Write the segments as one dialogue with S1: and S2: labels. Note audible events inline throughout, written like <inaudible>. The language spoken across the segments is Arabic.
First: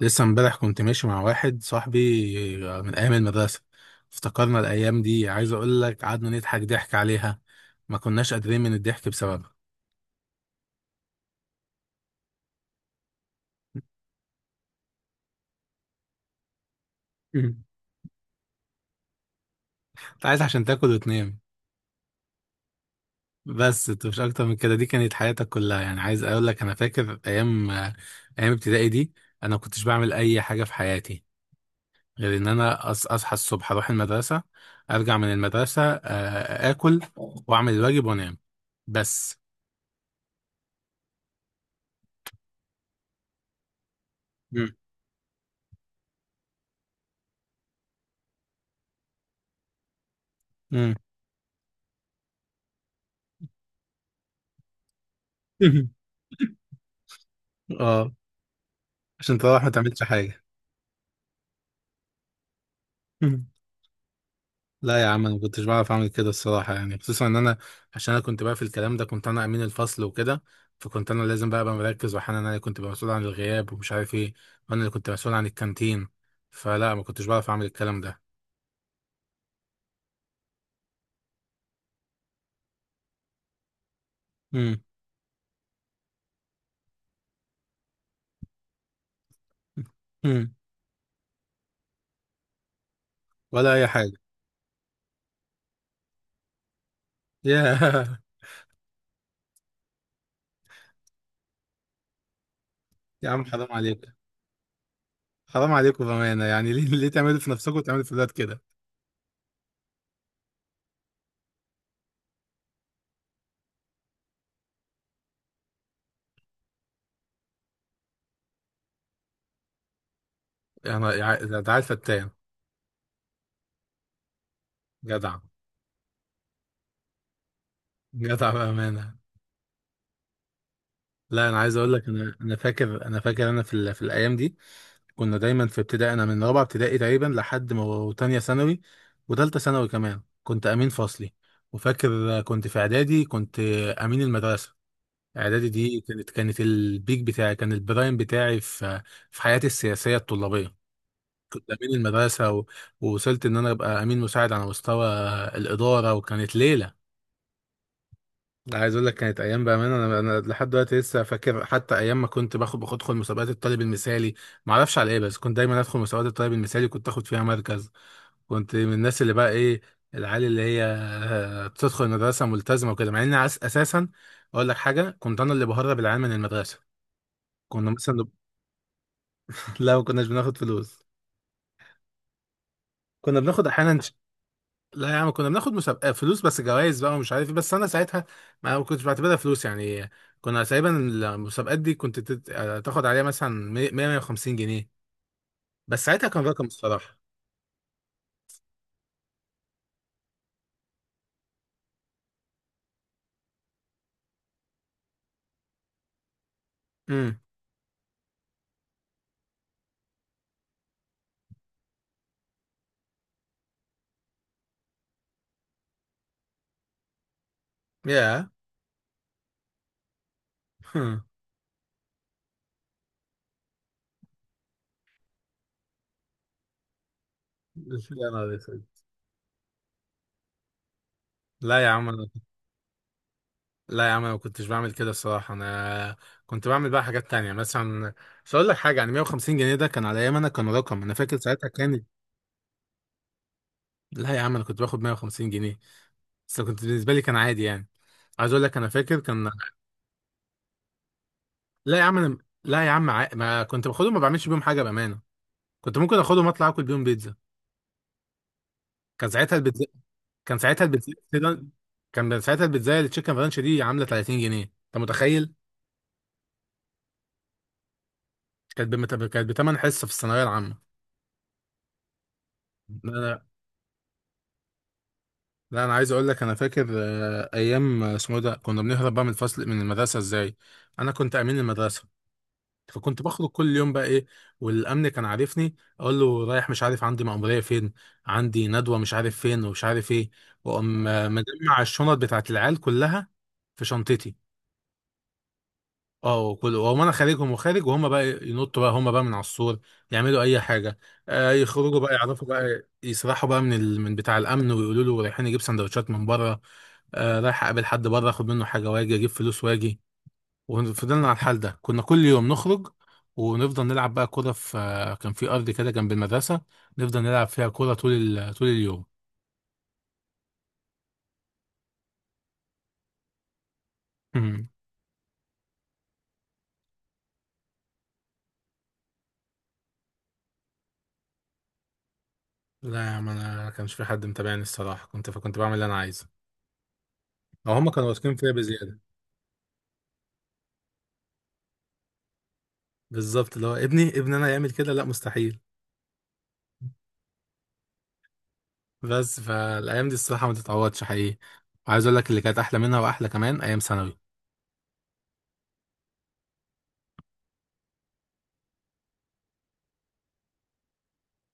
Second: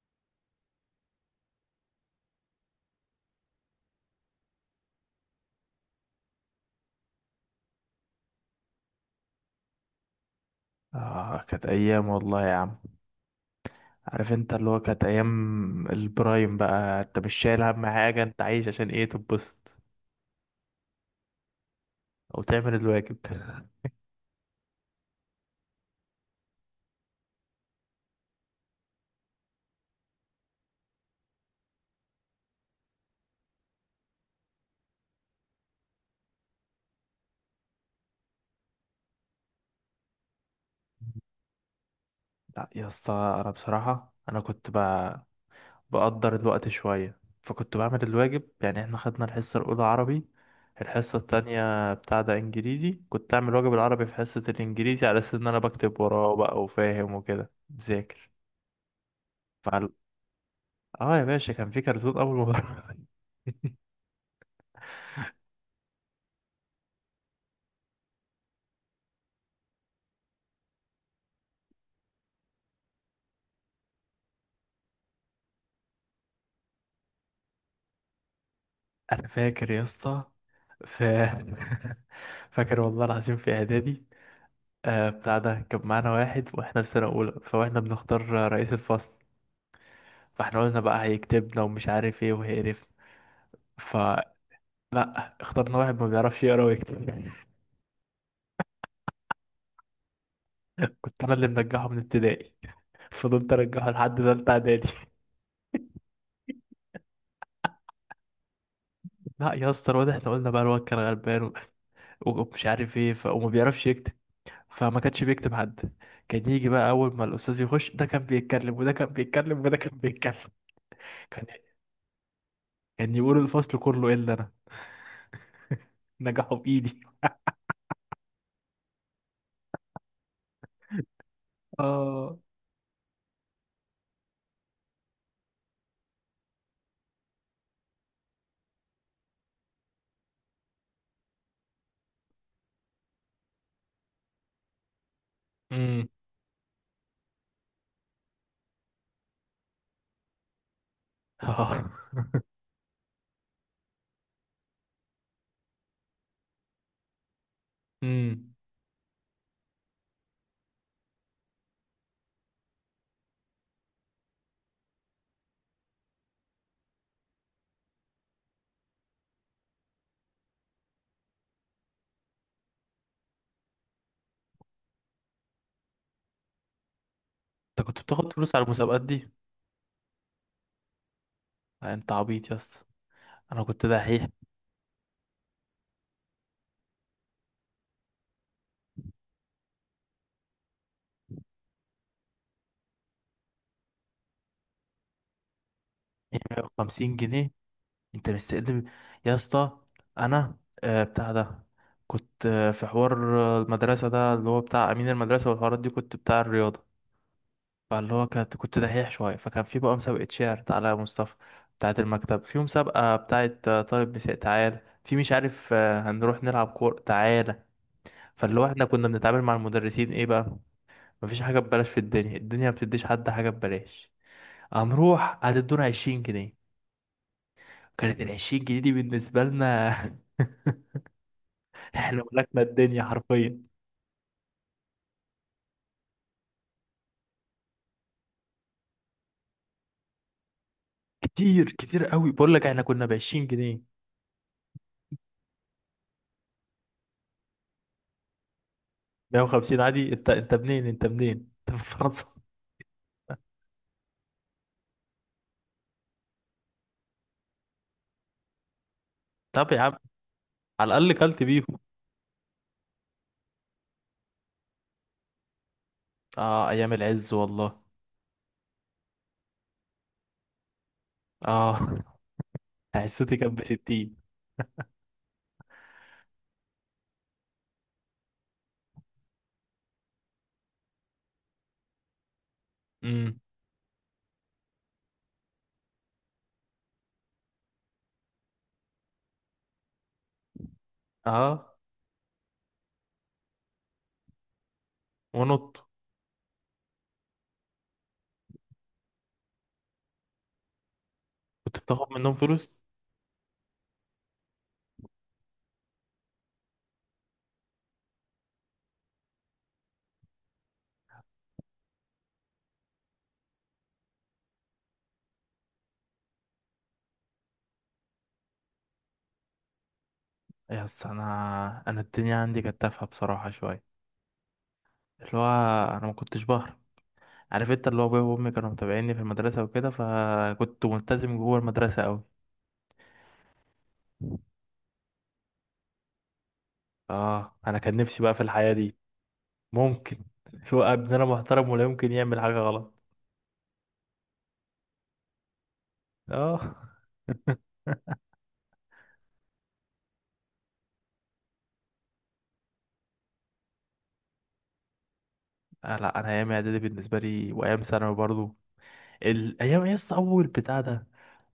S1: لسه امبارح كنت ماشي مع واحد صاحبي. من ايام المدرسه. افتكرنا الايام دي، عايز اقول لك قعدنا نضحك ضحك عليها، ما كناش قادرين من الضحك بسببها.
S2: آه كانت أيام والله يا عم. عارف انت اللي هو كانت أيام البرايم بقى، انت مش شايل
S1: مم.
S2: هم حاجة، انت عايش عشان ايه، تتبسط
S1: انت عايز عشان تاكل وتنام،
S2: أو تعمل الواجب.
S1: بس انت مش اكتر من كده. دي كانت حياتك كلها، يعني عايز اقول لك انا فاكر ايام ايام ابتدائي دي. انا ما كنتش بعمل اي حاجه في حياتي غير ان اصحى الصبح اروح المدرسه، ارجع من المدرسه، اكل واعمل الواجب وانام بس.
S2: لا يا اسطى، أنا بصراحة أنا كنت
S1: مم.
S2: بقدر الوقت شوية، فكنت بعمل الواجب يعني. احنا خدنا الحصة الأولى عربي،
S1: مم.
S2: الحصة التانية بتاع ده إنجليزي، كنت أعمل واجب العربي في حصة الإنجليزي على أساس إن أنا بكتب
S1: <laughs>
S2: وراه بقى وفاهم وكده
S1: اه،
S2: مذاكر.
S1: عشان تروح ما
S2: فال...
S1: تعملش حاجة.
S2: اه يا باشا، كان في كرتون أول. ما
S1: <laughs>
S2: <laughs>
S1: لا يا عم، انا ما كنتش بعرف اعمل كده الصراحة، يعني خصوصا ان انا، عشان انا كنت بقى في الكلام ده كنت انا امين الفصل وكده، فكنت انا لازم بقى ابقى مركز، واحيانا انا اللي كنت ببقى مسؤول عن الغياب ومش عارف ايه، وانا اللي كنت مسؤول عن الكانتين. فلا ما كنتش بعرف اعمل الكلام ده.
S2: انا فاكر يا اسطى. ف <laughs> فاكر والله العظيم في اعدادي.
S1: مم.
S2: بتاع ده كان معانا واحد واحنا في سنه اولى، فاحنا بنختار رئيس الفصل.
S1: مم.
S2: فاحنا قلنا بقى هيكتبنا ومش عارف ايه وهيقرفنا،
S1: ولا اي حاجة.
S2: فلا اخترنا واحد ما بيعرفش يقرا ويكتب. <laughs>
S1: <laughs> يا
S2: كنت انا اللي منجحه من ابتدائي،
S1: يا عم
S2: فضلت
S1: حرام
S2: ارجحه
S1: عليك،
S2: لحد تالتة اعدادي.
S1: حرام عليكم بأمانة يعني. <laughs> ليه تعملوا في نفسكم وتعملوا في الولاد كده؟
S2: <laughs> لا يا اسطى الواد، احنا قلنا بقى الواد كان غلبان ومش عارف ايه وما بيعرفش يكتب، فما كانش بيكتب حد. كان يجي بقى اول ما الاستاذ يخش، ده كان بيتكلم وده كان بيتكلم وده كان بيتكلم. <laughs> كان
S1: يعني ده عيل فتان.
S2: كان يقول الفصل كله الا انا،
S1: جدع.
S2: نجحوا بايدي.
S1: جدع بأمانة. لا انا عايز اقول لك انا
S2: اه
S1: انا فاكر، انا فاكر انا في الايام دي كنا دايما في ابتدائي، انا من رابعه ابتدائي تقريبا لحد ما تانية ثانوي وتالتة ثانوي كمان كنت امين فصلي. وفاكر كنت في اعدادي كنت امين المدرسه. اعدادي دي
S2: <laughs> امم.
S1: كانت البيك بتاعي، كان البرايم بتاعي في حياتي السياسيه الطلابيه. كنت
S2: اه.
S1: امين المدرسه ووصلت ان انا ابقى امين مساعد على مستوى الاداره، وكانت ليله.
S2: امم.
S1: لا، عايز اقول لك كانت ايام بامانه، انا انا لحد دلوقتي لسه فاكر، حتى ايام ما كنت باخد ادخل مسابقات الطالب المثالي، ما اعرفش على ايه، بس كنت دايما ادخل مسابقات الطالب المثالي كنت اخد فيها مركز. كنت من الناس اللي بقى ايه، العيال اللي هي بتدخل المدرسه ملتزمه وكده، مع ان اساسا اقول لك حاجه كنت انا اللي بهرب العيال من المدرسه.
S2: انت
S1: كنا
S2: كنت
S1: مثلا <laughs> نب-.
S2: بتاخد فلوس على المسابقات دي؟
S1: لا ما كناش بناخد فلوس،
S2: لا، انت عبيط يا اسطى،
S1: كنا
S2: انا
S1: بناخد
S2: كنت
S1: احيانا.
S2: دحيح.
S1: لا يا عم كنا بناخد مسابقة فلوس بس جوائز بقى ومش عارف ايه، بس انا ساعتها ما كنتش بعتبرها فلوس يعني. كنا تقريبا المسابقات دي كنت تاخد عليها مثلا 100 150 جنيه، بس ساعتها كان رقم
S2: 150
S1: الصراحة.
S2: جنيه انت مستقدم يا اسطى. انا بتاع ده كنت في حوار، المدرسه، ده اللي هو بتاع امين المدرسه والحوارات دي، كنت بتاع الرياضه.
S1: امم.
S2: فاللي هو كنت دحيح شوية، فكان في بقى مسابقة شعر على مصطفى بتاعة المكتب، في مسابقة بتاعة طالب مساء، تعالى في مش عارف، هنروح نلعب كورة، تعالى.
S1: يا.
S2: فاللي هو احنا كنا بنتعامل مع المدرسين ايه بقى. مفيش
S1: <laughs>
S2: حاجة ببلاش في الدنيا، الدنيا ما بتديش حد حاجة ببلاش. هنروح هتدونا 20 جنيه. كانت
S1: يا نهار
S2: العشرين جنيه
S1: اسود.
S2: دي بالنسبة لنا، <laughs>
S1: لا يا عم
S2: احنا
S1: أنا-.
S2: ملكنا الدنيا حرفيا.
S1: لا يا عم انا ما كنتش بعمل كده الصراحة، انا كنت بعمل بقى حاجات تانية مثلا. مش هقول لك حاجة، يعني 150 جنيه ده كان على ايام انا، كان رقم، انا فاكر ساعتها
S2: كتير
S1: كان.
S2: كتير قوي، بقول لك احنا كنا بعشرين جنيه.
S1: لا يا عم انا كنت باخد 150 جنيه بس كنت بالنسبة لي كان عادي يعني. عايز اقول لك انا فاكر
S2: مية
S1: كان.
S2: وخمسين عادي؟ انت منين؟ انت منين؟ انت من
S1: لا يا عم
S2: فرنسا؟
S1: أنا... لا يا عم ما كنت باخدهم ما بعملش بيهم حاجه بامانه. كنت ممكن اخدهم اطلع اكل بيهم بيتزا. كان ساعتها
S2: طب يا
S1: البيتزا
S2: عم،
S1: كان ساعتها
S2: على
S1: البيتزا
S2: الأقل كلت بيهم.
S1: كان ساعتها البيتزا التشيكن رانش دي عامله 30 جنيه، انت متخيل؟
S2: اه أيام العز والله.
S1: كانت بمت... كانت بتمن حصه في الثانويه العامه.
S2: اه <laughs>
S1: لا
S2: حصتي
S1: لا.
S2: كانت بستين.
S1: لا انا عايز اقول لك انا فاكر ايام اسمه إيه ده كنا بنهرب بقى من الفصل من المدرسه ازاي. انا كنت امين المدرسه فكنت
S2: امم.
S1: بخرج كل يوم بقى ايه، والامن كان عارفني اقول له رايح مش عارف، عندي مأمورية فين، عندي ندوة مش عارف فين، ومش عارف ايه. واقوم
S2: اه.
S1: مجمع الشنط بتاعت العيال كلها في شنطتي.
S2: ونط.
S1: اه، وكل واقوم انا خارجهم وخارج، وهم بقى ينطوا بقى هم بقى من على السور يعملوا اي حاجة. آه
S2: كنت
S1: يخرجوا
S2: بتاخد
S1: بقى
S2: منهم
S1: يعرفوا بقى
S2: فلوس؟
S1: يسرحوا بقى من بتاع الامن ويقولوا له رايحين نجيب سندوتشات من بره. آه رايح اقابل حد بره اخد منه حاجة واجي اجيب فلوس واجي. وفضلنا على الحال ده، كنا كل يوم نخرج ونفضل نلعب بقى كرة في. كان في أرض كده جنب المدرسة، نفضل نلعب فيها كرة طول طول اليوم.
S2: يا اسطى، أنا الدنيا عندي كانت تافهة بصراحة شوية.
S1: مم.
S2: اللي هو أنا ما كنتش بهرب. عارف انت اللي هو، أبويا وأمي كانوا متابعيني في المدرسة وكده، فكنت ملتزم جوه المدرسة أوي.
S1: لا يا عم أنا كانش في حد متابعني الصراحة، كنت فكنت بعمل اللي أنا عايزه،
S2: اه،
S1: أو
S2: أنا
S1: هما
S2: كان
S1: كانوا
S2: نفسي بقى
S1: واثقين
S2: في
S1: فيا
S2: الحياة دي.
S1: بزيادة.
S2: ممكن. شو ابننا محترم، ولا يمكن يعمل حاجة غلط.
S1: بالظبط اللي هو ابني ابني أنا يعمل كده؟ لا مستحيل.
S2: اه <laughs>
S1: بس فالأيام دي الصراحة ما تتعوضش حقيقي. وعايز أقول لك اللي كانت أحلى منها وأحلى كمان أيام ثانوي.
S2: آه لا، انا ايام اعدادي بالنسبه لي وايام ثانوي برضو، الايام يا اسطى. اول بتاع ده،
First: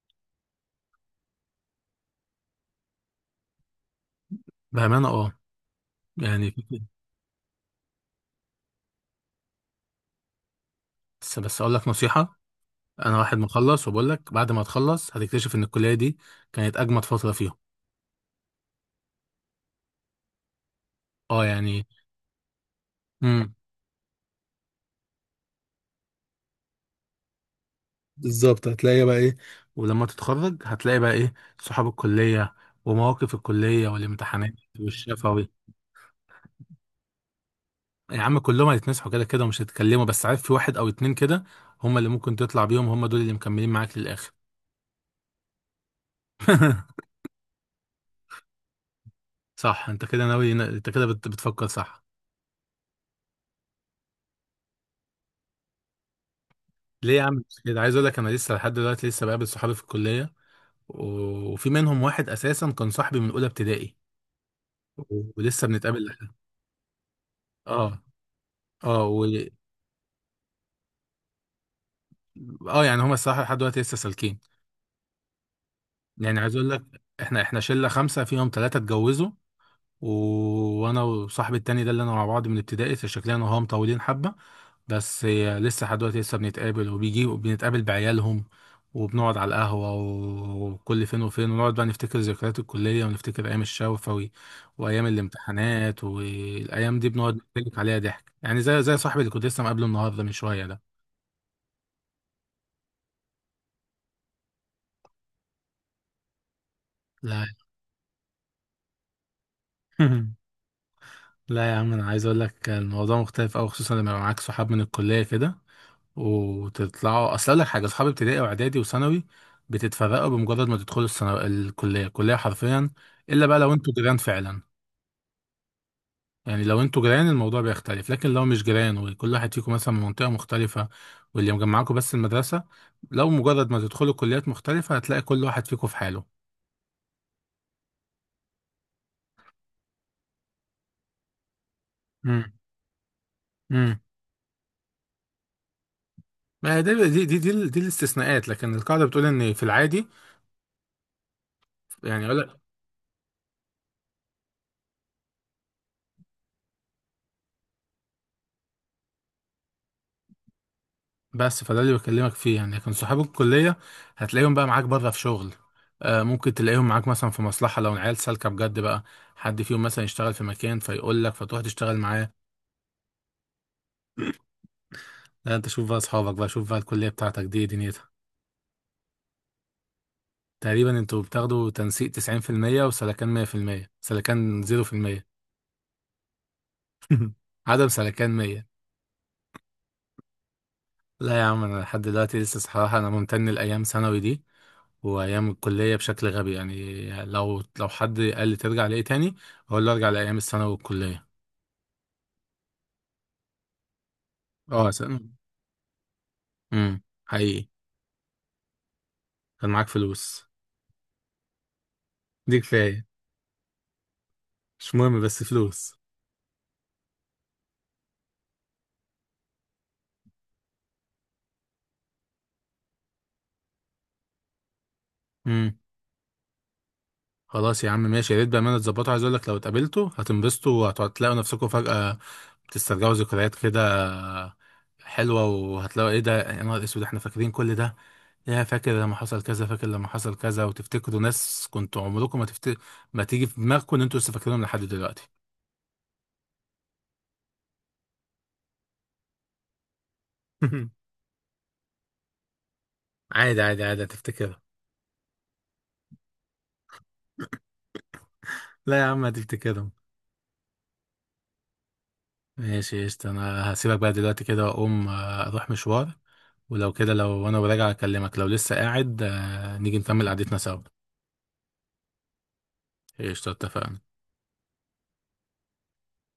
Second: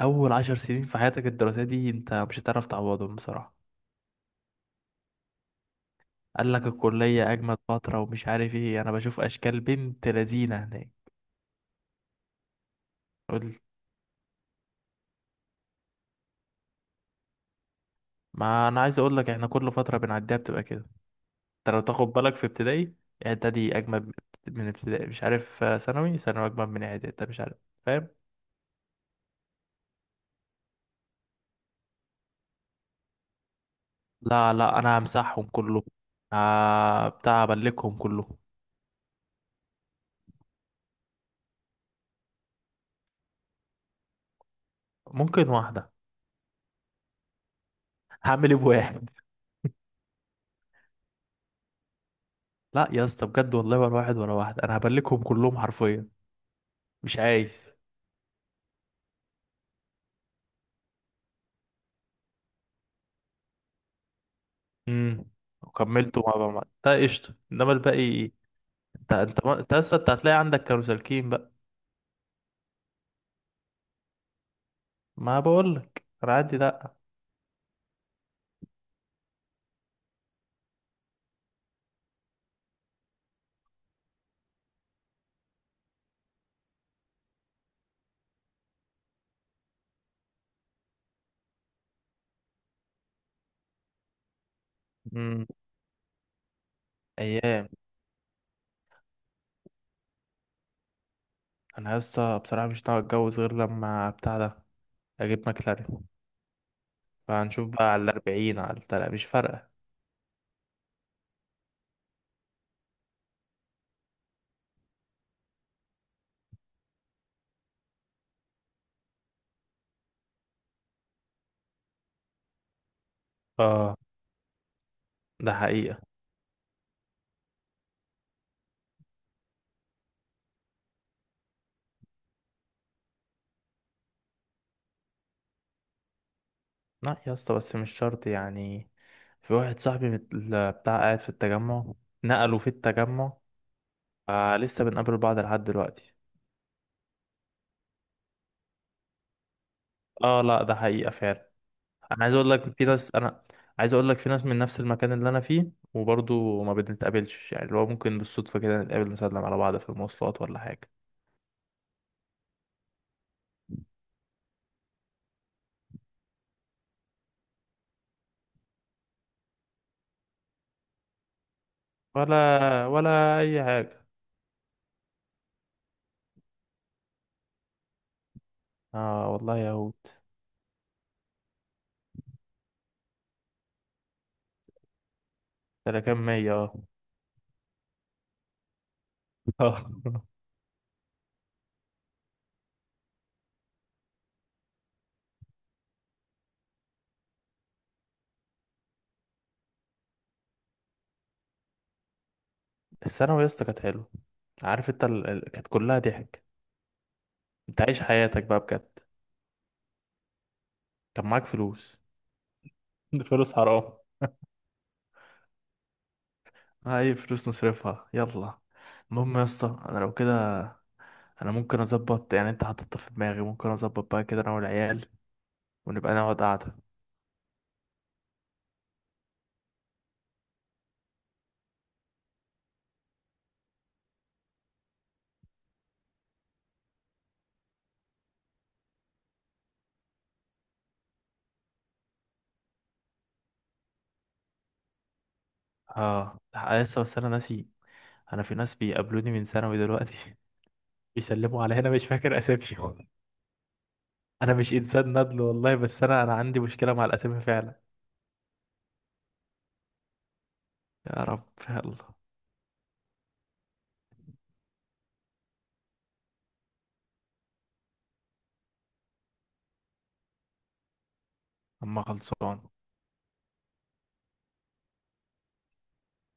S2: اول 10 سنين في حياتك الدراسيه دي، انت مش هتعرف تعوضهم بصراحه.
S1: بأمانة أه،
S2: قال
S1: يعني.
S2: لك الكليه اجمد فتره ومش عارف ايه، انا بشوف اشكال بنت لذينه هناك.
S1: بس أقول لك نصيحة، انا واحد
S2: قول.
S1: مخلص وبقول لك بعد ما تخلص هتكتشف ان الكليه دي كانت اجمد فتره فيهم.
S2: ما انا عايز اقول لك، احنا كل فتره بنعديها بتبقى كده.
S1: اه
S2: انت لو
S1: يعني.
S2: تاخد بالك، في ابتدائي
S1: امم.
S2: اعدادي اجمد من ابتدائي، مش عارف، ثانوي اجمد من اعدادي، انت مش عارف، فاهم.
S1: بالظبط هتلاقي بقى ايه، ولما تتخرج هتلاقي بقى ايه، صحاب الكليه ومواقف الكليه
S2: لا
S1: والامتحانات
S2: لا، انا همسحهم
S1: والشفوي.
S2: كلهم. آه بتاع ابلكهم
S1: يا
S2: كلهم.
S1: عم كلهم هيتمسحوا كده كده ومش هيتكلموا، بس عارف في واحد او اتنين كده هم اللي ممكن تطلع بيهم، هم دول اللي مكملين معاك للاخر.
S2: ممكن واحده.
S1: <laughs>
S2: هعمل ايه بواحد؟
S1: صح انت كده ناوي، بتفكر صح.
S2: لا يا اسطى بجد والله، ورا واحد ورا واحد، انا هبلكهم كلهم حرفيا.
S1: ليه
S2: مش
S1: يا عم
S2: عايز.
S1: كده؟ عايز اقول لك انا لسه لحد دلوقتي لسه بقابل صحابي في الكليه، وفي منهم واحد اساسا كان صاحبي من اولى ابتدائي
S2: امم.
S1: ولسه بنتقابل
S2: وكملته
S1: لحد.
S2: مع ده قشطه،
S1: <laughs>
S2: انما
S1: اه.
S2: الباقي...
S1: اه
S2: انت
S1: و...
S2: انت ما- انت اصلا انت هتلاقي عندك كانوا سالكين بقى.
S1: اه يعني هما الصراحه لحد دلوقتي لسه سالكين.
S2: ما بقول لك انا
S1: يعني عايز
S2: عندي
S1: اقول لك
S2: لا.
S1: احنا شله خمسه فيهم ثلاثه اتجوزوا، وانا وصاحبي التاني ده اللي انا مع بعض من ابتدائي، فشكلنا انا وهو مطولين حبه بس. هي لسه لحد دلوقتي لسه بنتقابل وبيجي وبنتقابل بعيالهم وبنقعد على القهوه، وكل فين وفين ونقعد بقى نفتكر ذكريات الكليه ونفتكر ايام الشوفه وايام
S2: امم.
S1: الامتحانات، والايام دي بنقعد
S2: ايام.
S1: نتكلم عليها ضحك، يعني زي صاحبي اللي كنت لسه مقابله النهارده من شويه ده.
S2: انا يا اسطى بصراحه مش ناوي اتجوز غير لما بتاع ده، اجيب مكلارين،
S1: لا.
S2: فهنشوف بقى على الاربعين على التلاتة، مش فارقه.
S1: <laughs> لا يا عم انا عايز اقول لك الموضوع مختلف قوي، خصوصا لما يبقى معاك صحاب من الكليه كده وتطلعوا اصل اقول لك حاجه اصحابي ابتدائي واعدادي وثانوي بتتفرقوا بمجرد ما تدخلوا الثانوي الكليه الكليه حرفيا، الا بقى لو انتوا
S2: اه
S1: جيران فعلا.
S2: ده حقيقه.
S1: يعني لو انتوا جيران الموضوع بيختلف، لكن لو مش جيران وكل واحد فيكم مثلا من منطقه مختلفه، واللي مجمعاكم بس المدرسه، لو مجرد ما تدخلوا كليات مختلفه هتلاقي كل واحد فيكم في حاله.
S2: لا يا اسطى بس مش شرط يعني، في واحد صاحبي بتاع قاعد في التجمع،
S1: امم.
S2: نقلوا في التجمع،
S1: امم.
S2: آه لسه بنقابل بعض لحد دلوقتي.
S1: ما هي دي دي الاستثناءات، لكن القاعده بتقول ان في العادي
S2: اه لا، ده حقيقة فعلا.
S1: يعني.
S2: انا عايز اقول لك في ناس من نفس المكان اللي انا فيه وبرضه ما بنتقابلش، يعني اللي هو ممكن بالصدفة كده نتقابل نسلم على بعض في المواصلات، ولا حاجة،
S1: بس فده اللي بكلمك فيه يعني، لكن صحاب الكلية هتلاقيهم بقى معاك بره في شغل. آه ممكن تلاقيهم معاك مثلا في مصلحة، لو العيال سالكة بجد بقى، حد فيهم مثلا يشتغل في مكان فيقول لك فتروح تشتغل معاه.
S2: ولا ولا اي حاجة.
S1: لا انت شوف بقى اصحابك بقى، شوف بقى الكلية بتاعتك دي إيه دنيتها.
S2: اه والله يا هود.
S1: تقريبا انتوا بتاخدوا تنسيق 90%، وسلكان 100%، سلكان 0%.
S2: ده انا كام مية؟ اه
S1: <laughs> عدم سلكان 100.
S2: آه. <laughs>
S1: لا يا عم انا لحد دلوقتي لسه صراحه انا ممتن لايام ثانوي دي وايام الكليه بشكل غبي، يعني لو حد قال لي ترجع لايه تاني اقول له ارجع لايام الثانوي والكليه.
S2: الثانوي يا اسطى كانت حلوة. عارف
S1: اه
S2: انت
S1: ثانوي.
S2: كانت كلها ضحك.
S1: حقيقي.
S2: انت عايش حياتك بقى بجد،
S1: كان معاك فلوس.
S2: كان معاك فلوس.
S1: دي كفايه.
S2: <laughs> فلوس حرام.
S1: مش مهم بس فلوس.
S2: اي فلوس نصرفها يلا. المهم يا اسطى، انا لو كده انا ممكن اظبط يعني، انت حاططها في دماغي، ممكن اظبط بقى كده انا والعيال
S1: امم.
S2: ونبقى نقعد قعده.
S1: خلاص يا عم ماشي، يا ريت بامانه تظبطوا، عايز اقول لك لو اتقابلتوا هتنبسطوا وهتلاقوا نفسكم فجاه بتسترجعوا ذكريات كده حلوه، وهتلاقوا ايه ده يا نهار اسود احنا فاكرين كل ده، يا فاكر لما حصل كذا فاكر لما حصل كذا، وتفتكروا ناس كنتوا عمركم ما تفت... ما تيجي في دماغكم ان انتوا لسه فاكرينهم لحد دلوقتي.
S2: اه لأ، لسه. بس انا ناسي، انا في ناس بيقابلوني من ثانوي دلوقتي <laughs>
S1: <laughs>
S2: بيسلموا على هنا، مش فاكر اساميهم.
S1: عادي عادي عادي
S2: انا
S1: هتفتكرهم.
S2: مش انسان ندل والله، بس انا عندي مشكله مع الاسامي فعلا.
S1: لا يا عم هتفتكرهم.
S2: يا رب يلا.
S1: ماشي قشطة، انا هسيبك بقى دلوقتي كده واقوم اروح مشوار، ولو كده لو انا وراجع اكلمك، لو لسه قاعد نيجي نكمل قعدتنا سوا.
S2: اما خلصان
S1: قشطة اتفقنا.